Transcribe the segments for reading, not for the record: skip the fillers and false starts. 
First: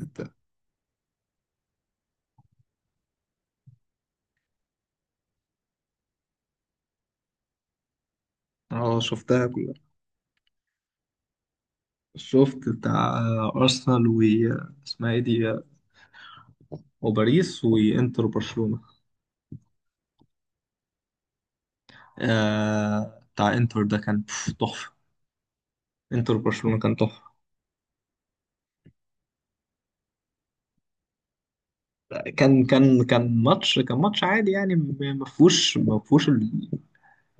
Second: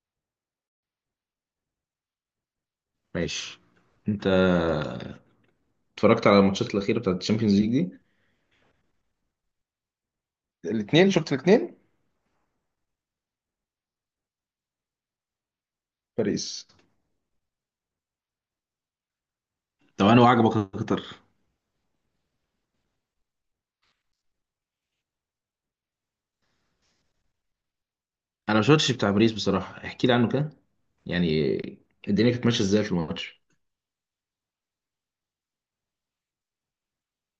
انت. ماشي. انت اتفرجت على الماتشات الاخيره بتاعت الشامبيونز ليج دي؟ اه شفتها كلها. الاثنين، شفت الاثنين. شفت بتاع ارسنال و اسمها ايه دي، باريس. وباريس وانتر برشلونة. طب انا وعجبك اكتر؟ آه، بتاع انتر ده كان تحفة. انتر برشلونة كان تحفة. انا ما شفتش بتاع باريس بصراحه، احكي لي عنه كده. يعني الدنيا كانت ماشيه كان ازاي في كان الماتش؟ كان ماتش، كان ماتش عادي يعني، ما فيهوش ال...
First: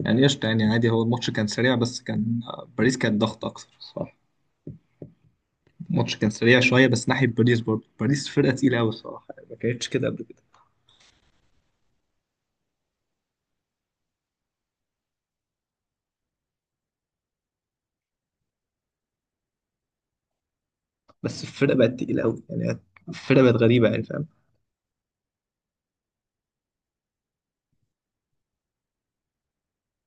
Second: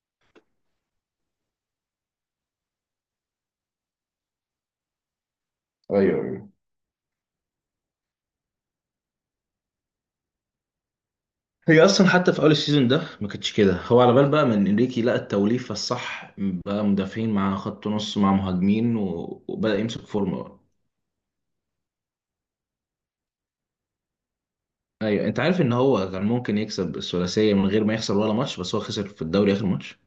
يعني قشطة يعني عادي، هو الماتش كان سريع بس كان باريس كان ضغط اكتر، صح. الماتش ايوه كان ايوه. سريع شوية بس ناحية باريس، برضه باريس فرقة تقيلة قوي الصراحة، ما كانتش كده قبل كده. هي اصلا حتى في اول السيزون ده ما كانتش كده، هو على بال بقى من انريكي لقى التوليفه الصح بقى مدافعين مع خط نص مع مهاجمين و- وبدا يمسك فورمه بقى. بس الفرقة بقت تقيلة قوي يعني. الفرقة بقت غريبة يعني، فاهم. ايوه انت عارف ان هو كان ممكن يكسب الثلاثيه من غير ما يخسر ولا ماتش، بس هو خسر في الدوري اخر ماتش.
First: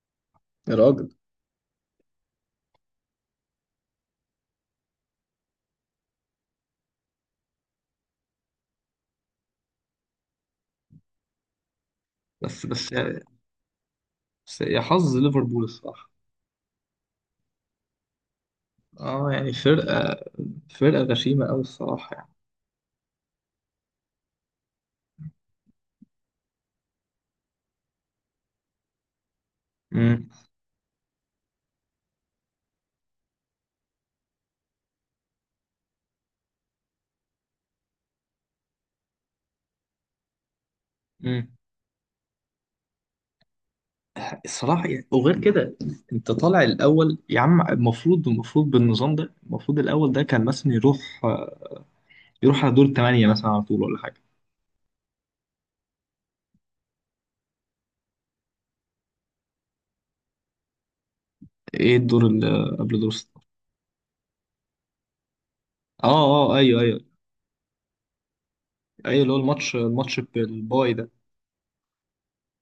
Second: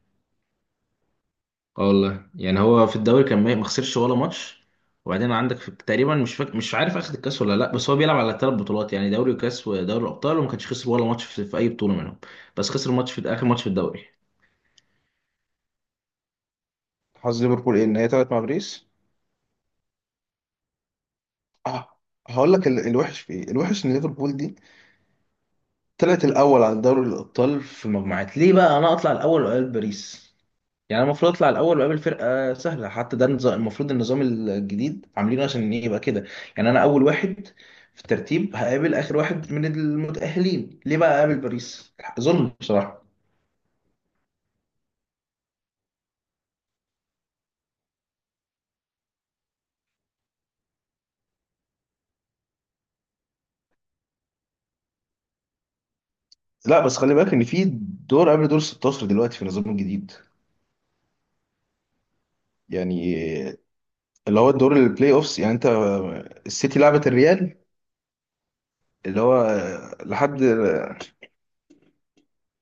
يا راجل. اه والله، يعني هو في الدوري كان ما خسرش ولا ماتش. وبعدين عندك في تقريبا مش عارف اخد الكاس ولا لا، بس هو بيلعب على ثلاث بطولات يعني دوري وكاس ودوري الابطال، وما كانش خسر ولا ماتش في اي بطوله منهم. بس بس بس خسر ماتش في اخر ماتش في الدوري. بس يا حظ ليفربول الصراحة. حظ ليفربول ايه ان هي طلعت مع باريس؟ اه يعني، فرقة غشيمة أوي اه. الصراحة يعني. هقول لك الوحش في ايه. الوحش ان ليفربول دي طلعت الاول على دوري الابطال في المجموعات، ليه بقى انا اطلع الاول وقال باريس؟ امم يعني أنا المفروض اطلع الاول واقابل فرقه سهله، حتى ده النظام المفروض، النظام الجديد عاملينه عشان يبقى كده. يعني انا اول واحد في الترتيب هقابل اخر واحد من المتاهلين، ليه بقى اقابل امم باريس؟ ظلم بصراحه. الصراحة يعني، وغير كده أنت طالع الأول يا عم، المفروض بالنظام ده، المفروض الأول ده كان مثلا يروح، يروح على دور الثمانية مثلا على طول ولا حاجة. لا بس خلي بالك ان في دور قبل دور 16 دلوقتي في النظام الجديد. إيه الدور اللي قبل دور يعني الستة؟ اللي هو الدور البلاي اوفس، يعني انت اه اه اه، السيتي أيوه لعبت أيوه. الريال، اللي أيوه اللي هو هو الماتش، لحد، بالباي ده.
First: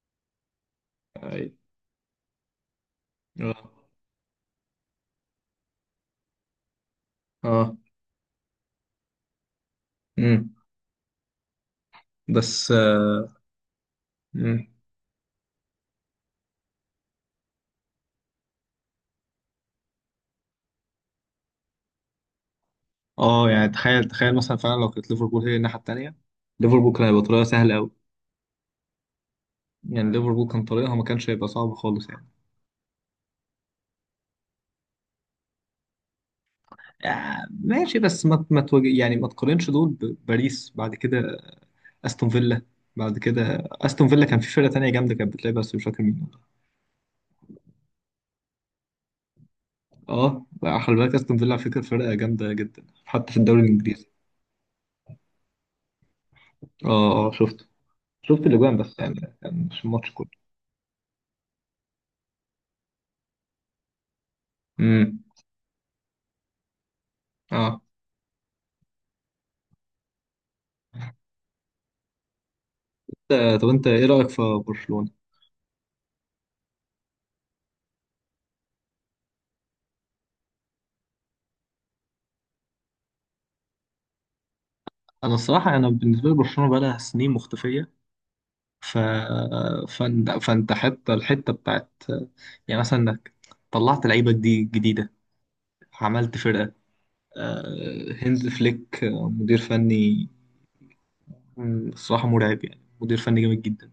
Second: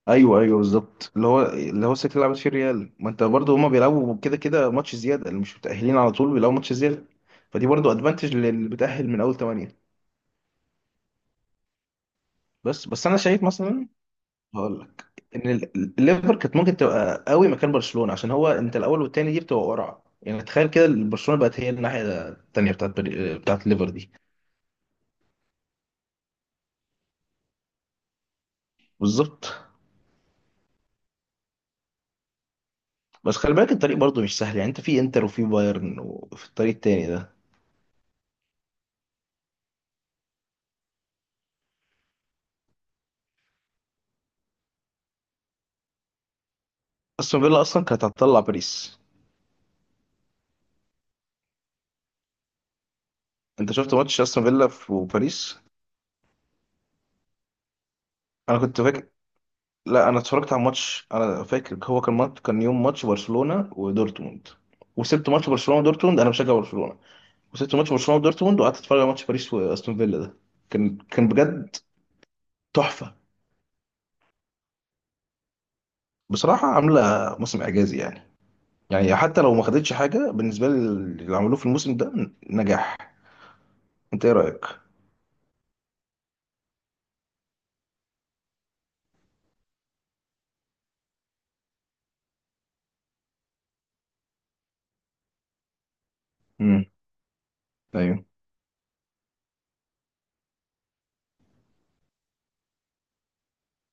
ايوه ايوه بالظبط، اللي هو أيوه. اللي هو السكه اللي لعبت فيه الريال. ما انت اه. برضه هما بيلعبوا كده كده ماتش زياده، اللي مش متاهلين على طول بيلعبوا ماتش زياده. فدي اه. برضه ادفانتج للي بتاهل من اول ثمانيه. امم. بس بس انا شايف مثلا، مم. هقول لك، ان الليفر كانت ممكن تبقى قوي مكان برشلونه، عشان هو انت الاول والتاني دي بتبقى قرعه. يعني تخيل كده برشلونه بقت هي الناحيه التانيه بتاعت اه بتاعت يعني، الليفر تخيل دي. تخيل مثلا فعلا لو كانت ليفربول هي الناحيه التانيه، ليفربول كان هيبقى طريقها سهل قوي. بالظبط. يعني ليفربول كان طريقها ما كانش هيبقى صعب خالص يعني. بس خلي بالك الطريق برضه مش سهل، يعني انت في انتر وفي بايرن وفي الطريق التاني ده. آه ماشي، بس ما ما تواجه، يعني ما تقارنش دول بباريس بعد كده. استون فيلا. بعد كده استون فيلا، كان في فرقه تانيه جامده كانت بتلعب بس مش فاكر مين. استون فيلا اصلا كانت هتطلع باريس. اه بقى خلي بالك، استون فيلا على فكره فرقه جامده جدا حتى في الدوري انت شفت الانجليزي. ماتش استون فيلا في- وباريس؟ اه اه شفت. شفت انا الاجوان كنت بس فاكر، يعني، كان مش لا الماتش انا كله. اتفرجت على ماتش، انا فاكر هو كان ماتش، كان يوم ماتش برشلونة ودورتموند، امم. وسبت ماتش برشلونة ودورتموند، انا بشجع برشلونة وسبت اه. ماتش برشلونة ودورتموند وقعدت اتفرج على ماتش باريس واستون فيلا ده. كان بجد تحفة. آه، طب انت ايه رايك في برشلونه؟ بصراحة عاملة موسم اعجازي يعني. يعني حتى لو ما خدتش حاجة بالنسبة لي اللي عملوه في الموسم ده نجاح. انت ايه رأيك؟ انا الصراحه، انا بالنسبه لي برشلونه بقى لها سنين مختفيه. ف فانت حتى الحته بتاعت، يعني مثلا انك طلعت لعيبه دي جديده، عملت فرقه. امم. ايوه. هانز فليك، مدير فني. الصراحه مرعب يعني، مدير فني جامد جدا.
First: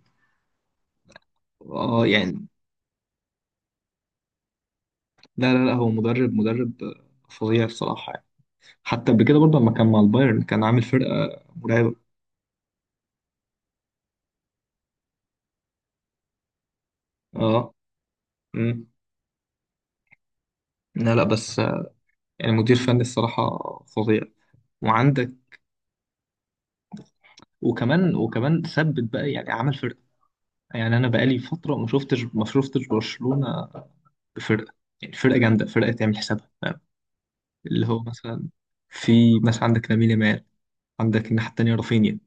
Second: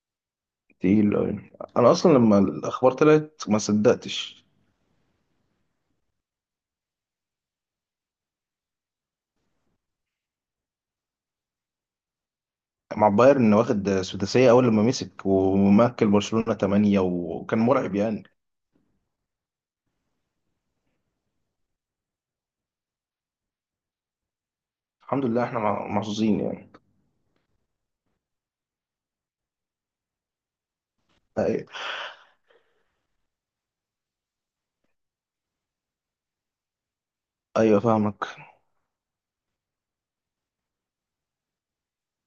تقيل أوي. انا اه اصلا لما يعني، الاخبار طلعت ما صدقتش. لا لا لا هو مدرب فظيع الصراحه يعني. حتى قبل كده برضه لما كان مع البايرن كان عامل فرقه مرعبه. مع بايرن واخد سداسية أول لما مسك، ومكل برشلونة تمانية، وكان اه. مرعب يعني. مم. لا لا بس يعني مدير فني الصراحه فظيع. الحمد وعندك لله احنا محظوظين يعني. وكمان ثبت بقى يعني، عمل فرقه. يعني انا بقالي أي- فتره ما شفتش برشلونه بفرقه، يعني فرقه جامده، فرقه تعمل حسابها، فاهم. أيوة اللي هو فاهمك. مثلا، في مثلا عندك لامين يامال، عندك الناحيه التانيه رافينيا،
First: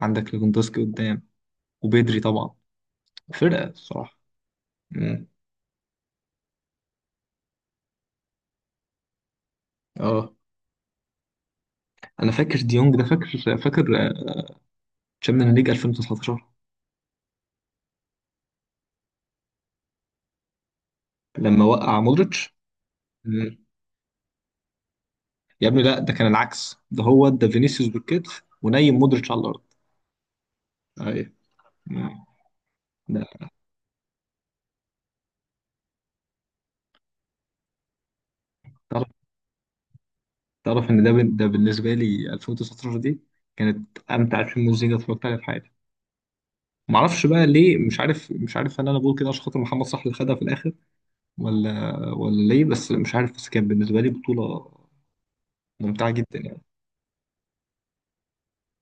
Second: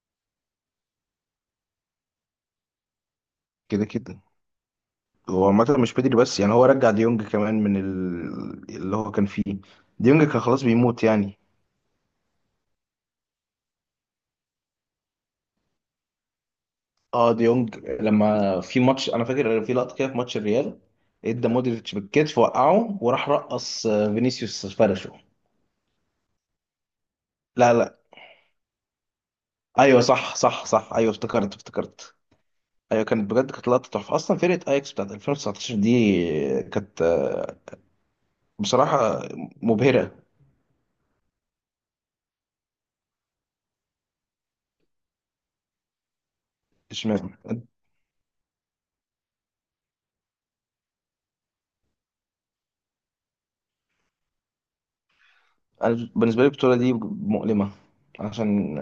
عندك ليفاندوسكي قدام، وبيدري طبعا. فرقه كده الصراحه. كده مم. هو عامة مش بدري، بس يعني هو رجع ديونج كمان من اللي هو كان فيه. ديونج اه كان خلاص بيموت يعني. انا فاكر ديونج ده، فاكر فاكر. تشامبيونز ليج 2019. اه ديونج، لما في ماتش أنا فاكر في لقطة كده، في ماتش الريال ادى لما مودريتش وقع بالكتف مودريتش. وقعه، وراح مم. رقص فينيسيوس فرشه. يا ابني لا، ده كان العكس، ده هو ده لا فينيسيوس لا، بالكتف ونايم مودريتش على الارض. ايوه صح صح صح، ايوه ايوه. افتكرت مم. افتكرت. ايوه كانت بجد كانت لقطه تحفه. اصلا فرقه اياكس بتاعت 2019 دي كانت ده بصراحه مبهره. تعرف ان ده ده بالنسبه لي 2019 دي كانت امتع فيلم مزيكا اتفرجت عليها في حياتي. ما اعرفش اشمعنى؟ بقى ليه، مش عارف، مش عارف هل انا بقول كده عشان خاطر محمد صلاح اللي خدها في الاخر. ولا ليه، بس مش عارف، بس كانت بالنسبه لي بطوله انا ممتعه جدا بالنسبه لي يعني. البطوله دي مؤلمه، عشان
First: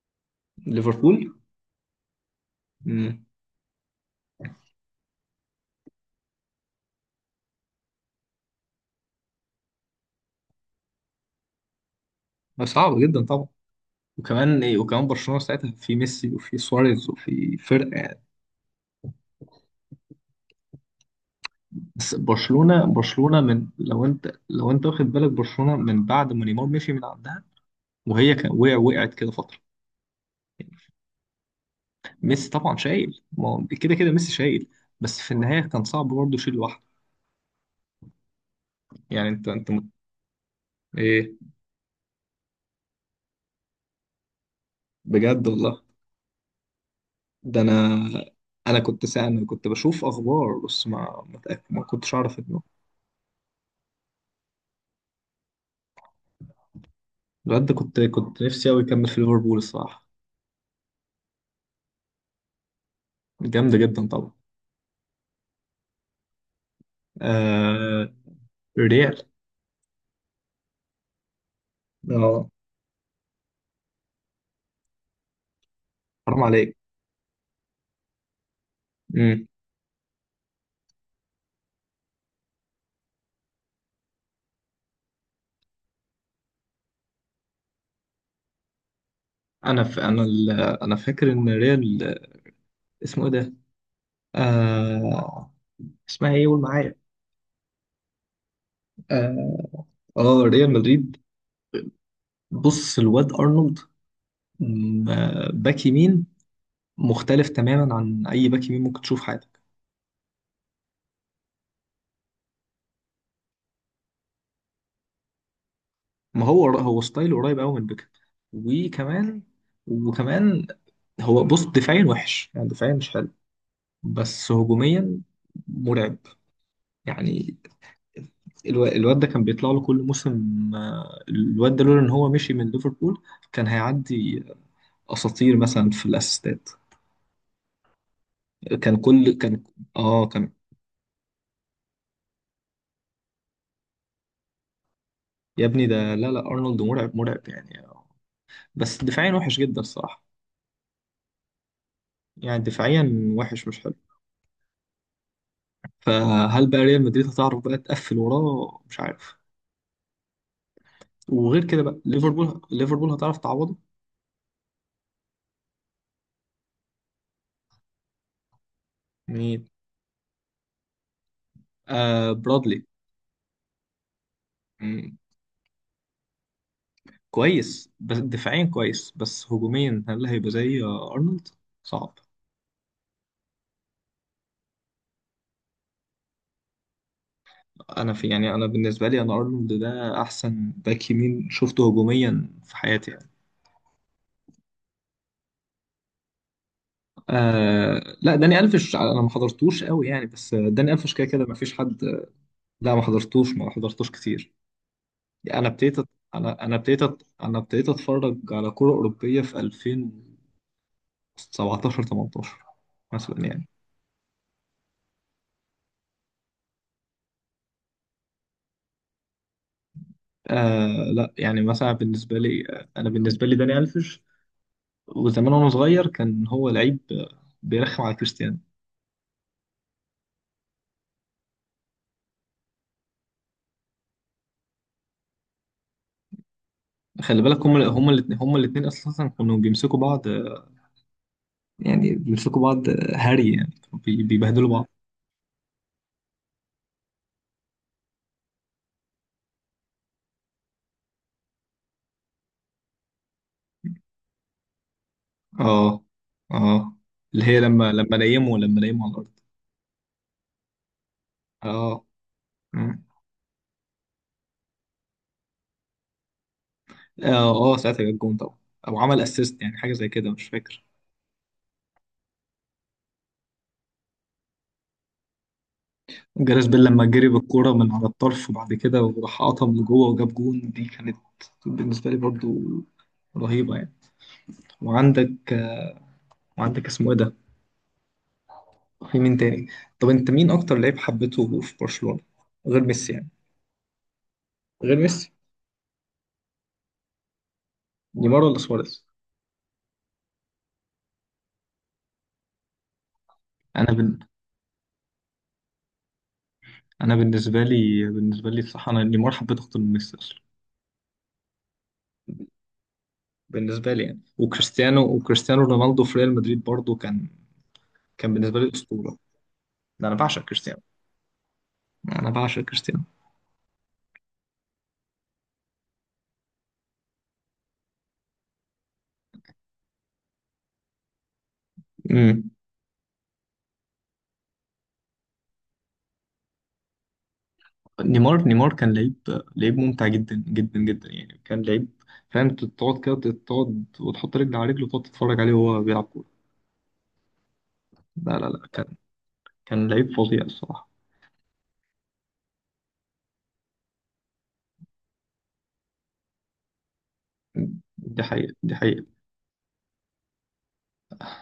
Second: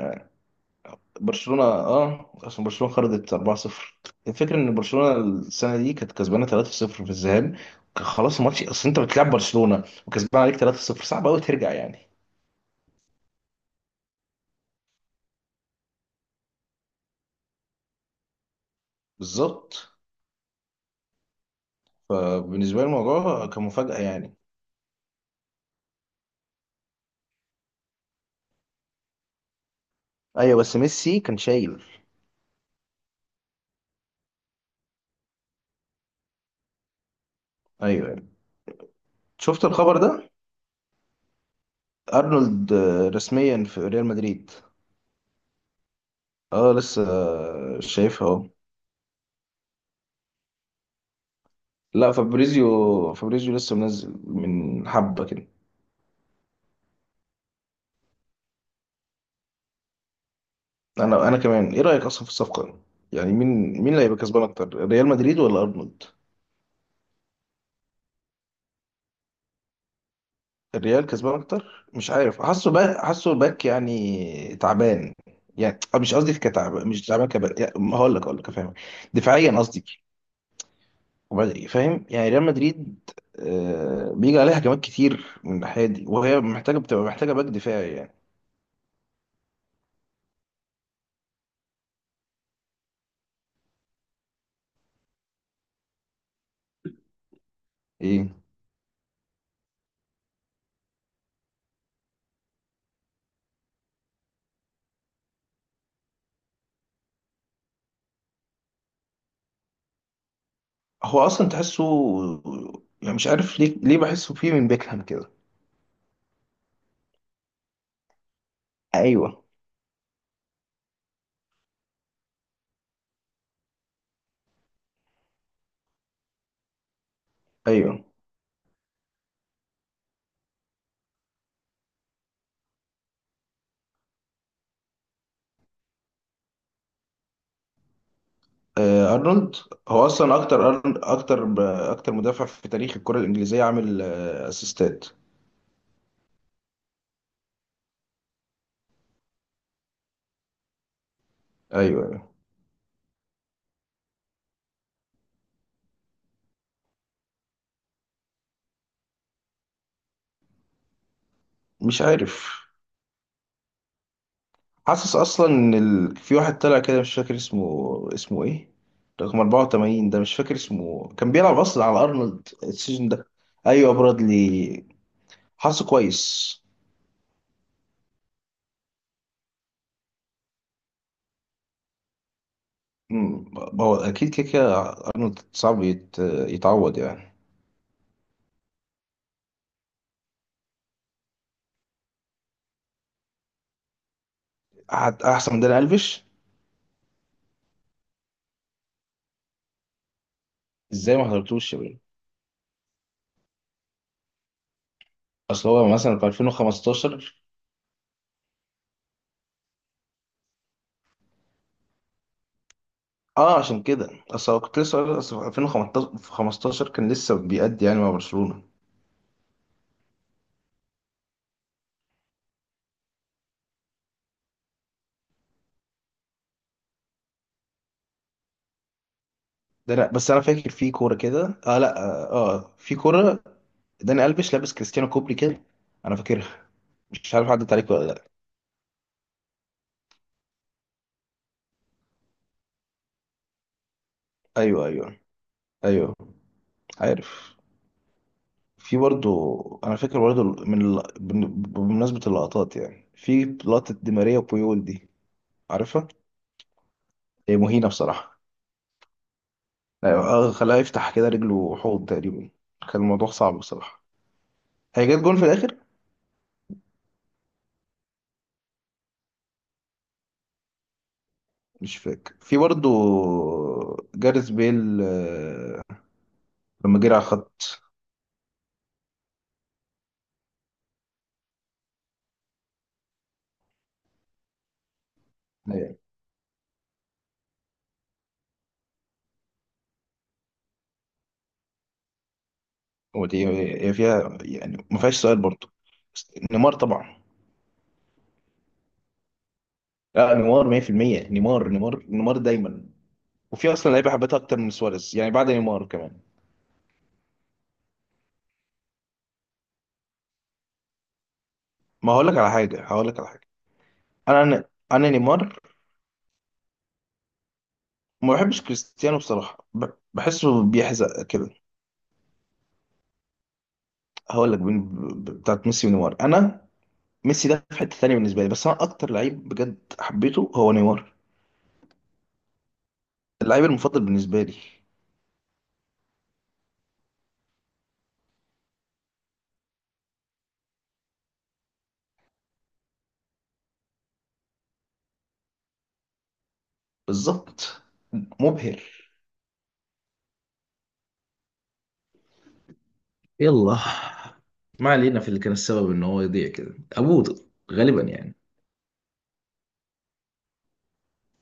ليفربول. برشلونه، اه عشان برشلونه امم. خرجت 4-0. الفكره ان برشلونه السنه دي كانت كسبانه 3-0 في الذهاب. كان خلاص الماتش، اصل انت بتلعب برشلونه وكسبان عليك 3-0 صعب قوي ترجع يعني. صعبه جدا طبعا. وكمان ايه، وكمان برشلونه ساعتها في ميسي وفي سواريز وفي فرقه يعني. بالظبط. بس فبالنسبه لي برشلونه الموضوع كان من، مفاجاه لو انت يعني. لو انت واخد بالك برشلونه من بعد ما نيمار مشي من عندها. وهي كان وقع، وقعت كده فتره. ايوه بس ميسي كان شايل. ميسي طبعا شايل، ما هو كده كده ميسي شايل، بس في النهاية كان صعب برضه يشيل لوحده. ايوه يعني. يعني شفت الخبر ده؟ ايه؟ ارنولد رسميا في ريال مدريد. بجد والله؟ اه لسه، ده انا، شايفها اهو. انا كنت بشوف اخبار بس ما لا كنتش اعرف انه. فابريزيو، فابريزيو لسه منزل من حبه كده. الواد ده كنت نفسي قوي يكمل في ليفربول الصراحة. انا كمان، ايه رايك اصلا في الصفقه؟ يعني مين، جامدة مين اللي جدا هيبقى طبعا. كسبان اكتر ريال مدريد ولا ارنولد؟ آه... ريال. الريال كسبان اكتر. مش عارف، اه. حاسه باك، حاسه باك يعني تعبان. يعني مش قصدي حرام كتعب، عليك. مش تعبان كبل، يعني هقول لك، هقول لك افهمك. امم. دفاعيا قصدي. فاهم؟ يعني ريال مدريد بيجي عليها هجمات كتير من الناحيه دي، وهي محتاجه، بتبقى محتاجه باك دفاعي يعني. انا ف... انا ال... انا فاكر ان ريال، اسمه ايه ده، آه... اسمها ايه قول معايا. ايه؟ اه. آه، ريال مدريد. بص الواد ارنولد، باك يمين مختلف تماما عن اي باك يمين ممكن تشوف في حياتك. هو اصلا تحسه، يعني مش عارف ليه، ليه بحسه فيه من بيكهام كده. ما هو هو ستايله قريب قوي من بيكهام. وكمان ايوه وكمان هو بص، دفاعيا وحش يعني، دفاعيا مش حلو، بس هجوميا مرعب يعني. ايوه. الواد ده كان بيطلع له كل موسم، الواد ده لولا ان هو مشي من ليفربول كان هيعدي اساطير مثلا في الاسيستات. كان كل ارنولد كان هو اه اصلا كان. اكتر اكتر مدافع في تاريخ الكره الانجليزيه عامل اسيستات. يا ابني ده، لا لا، ارنولد مرعب يعني، بس دفاعيا وحش جدا الصراحة. ايوه. يعني دفاعيا وحش مش حلو. فهل بقى ريال مدريد هتعرف بقى تقفل وراه؟ مش عارف. وغير كده بقى، مش عارف، ليفربول هتعرف تعوضه؟ حاسس اصلا ان في واحد طلع كده مش فاكر اسمه. اسمه ايه؟ رقم مين؟ 84 ده مش فاكر اسمه، كان بيلعب اصلا على آه ارنولد برادلي. السيزون ده. ايوه برادلي. مم. حاسه كويس. كويس، بس دفاعيا كويس، بس هجوميا هل هيبقى زي أرنولد؟ صعب. أمم، هو اكيد كده كده ارنولد صعب يتعوض يعني. أنا في يعني، أنا بالنسبة لي، أنا أرنولد ده أحسن باك يمين شفته هجوميا في حياتي يعني. احسن من داني الفيش؟ آه لا، داني ألفيش أنا ما حضرتوش قوي يعني، بس داني ألفيش ازاي ما كده كده ما حضرتوش فيش يا بني؟ حد. لا ما حضرتوش كتير. انا اصل هو ابتديت أت- مثلا في 2015. انا ابتديت اتفرج على كرة أوروبية في 2017، 18 مثلا اه يعني. عشان كده، اصل هو كنت لسه اصل في 2015 كان لسه بيأدي يعني مع برشلونة. آه لا يعني مثلا بالنسبة لي انا بالنسبة لي داني ألفيش. وزمان وانا صغير كان هو لعيب بيرخم على كريستيانو. ده انا، بس انا فاكر في كوره كده، اه لا اه، في كوره داني الفيش لابس كريستيانو كوبري كده، انا فاكرها، مش خلي عارف بالك، عدت هما عليك ولا هما لا. الاثنين هما الاثنين اساسا كانوا بيمسكوا بعض، يعني بيمسكوا بعض هري يعني، كانوا بيبهدلوا بعض. ايوه ايوه ايوه، عارف. في برضو، انا فاكر برضو من بمناسبه اللقطات، يعني في لقطه دي ماريا وبويول دي، اه عارفها؟ اه. اللي هي هي مهينه لما، بصراحه. لما نيموا على الارض. أيوة، اه خلاها يفتح كده رجله حوض تقريبا. اه. كان الموضوع صعب بصراحه. هي جت جون في الاخر. اه. آه، ساعتها جاب جون طبعا، او عمل اسيست، يعني حاجه زي كده مش فاكر. مش فاكر في برضو جاريث بيل جاريث بيل لما لما جرى على جري بالكوره الخط. من على الطرف وبعد كده وراح قطم لجوه وجاب جون، دي كانت بالنسبه لي برضو رهيبه يعني. وعندك وعندك اسمه ايه ده، في مين تاني؟ طب انت مين اكتر لعيب حبيته في برشلونه غير ميسي يعني؟ ودي هي فيها يعني غير ما فيهاش ميسي. سؤال برضه، بس نيمار طبعا. نيمار ولا سواريز؟ لا نيمار 100%. نيمار نيمار نيمار دايما. وفي انا اصلا لعيبه بن... حبيتها اكتر من سواريز يعني بعد نيمار كمان. انا بالنسبه لي، بصراحه انا نيمار حبيته اكتر من ميسي اصلا. ما هقول لك على حاجه، هقول لك على حاجه. بالنسبه لي يعني، انا أنا وكريستيانو نيمار. وكريستيانو رونالدو في ريال مدريد برضو كان، كان ما بالنسبه بحبش لي اسطوره. كريستيانو بصراحه، ده انا بعشق بحسه كريستيانو، بيحزق كده. انا بعشق كريستيانو. هقول لك بتاعت ميسي ونيمار انا. ميسي ده في حته ثانيه بالنسبه لي، بس انا اكتر لعيب بجد حبيته هو نيمار. امم. اللعيب المفضل بالنسبه لي. نيمار كان لعيب، لعيب ممتع جدا جدا جدا يعني، كان لعيب فاهم؟ تقعد كده، تقعد وتحط رجل على رجل وتقعد تتفرج عليه وهو بيلعب كوره. بالظبط. لا لا لا مبهر. كان، كان لعيب فظيع الصراحه. يلا. ما علينا. في اللي كان السبب ان هو يضيع كده ابوه غالبا دي يعني. حقيقه، دي حقيقه.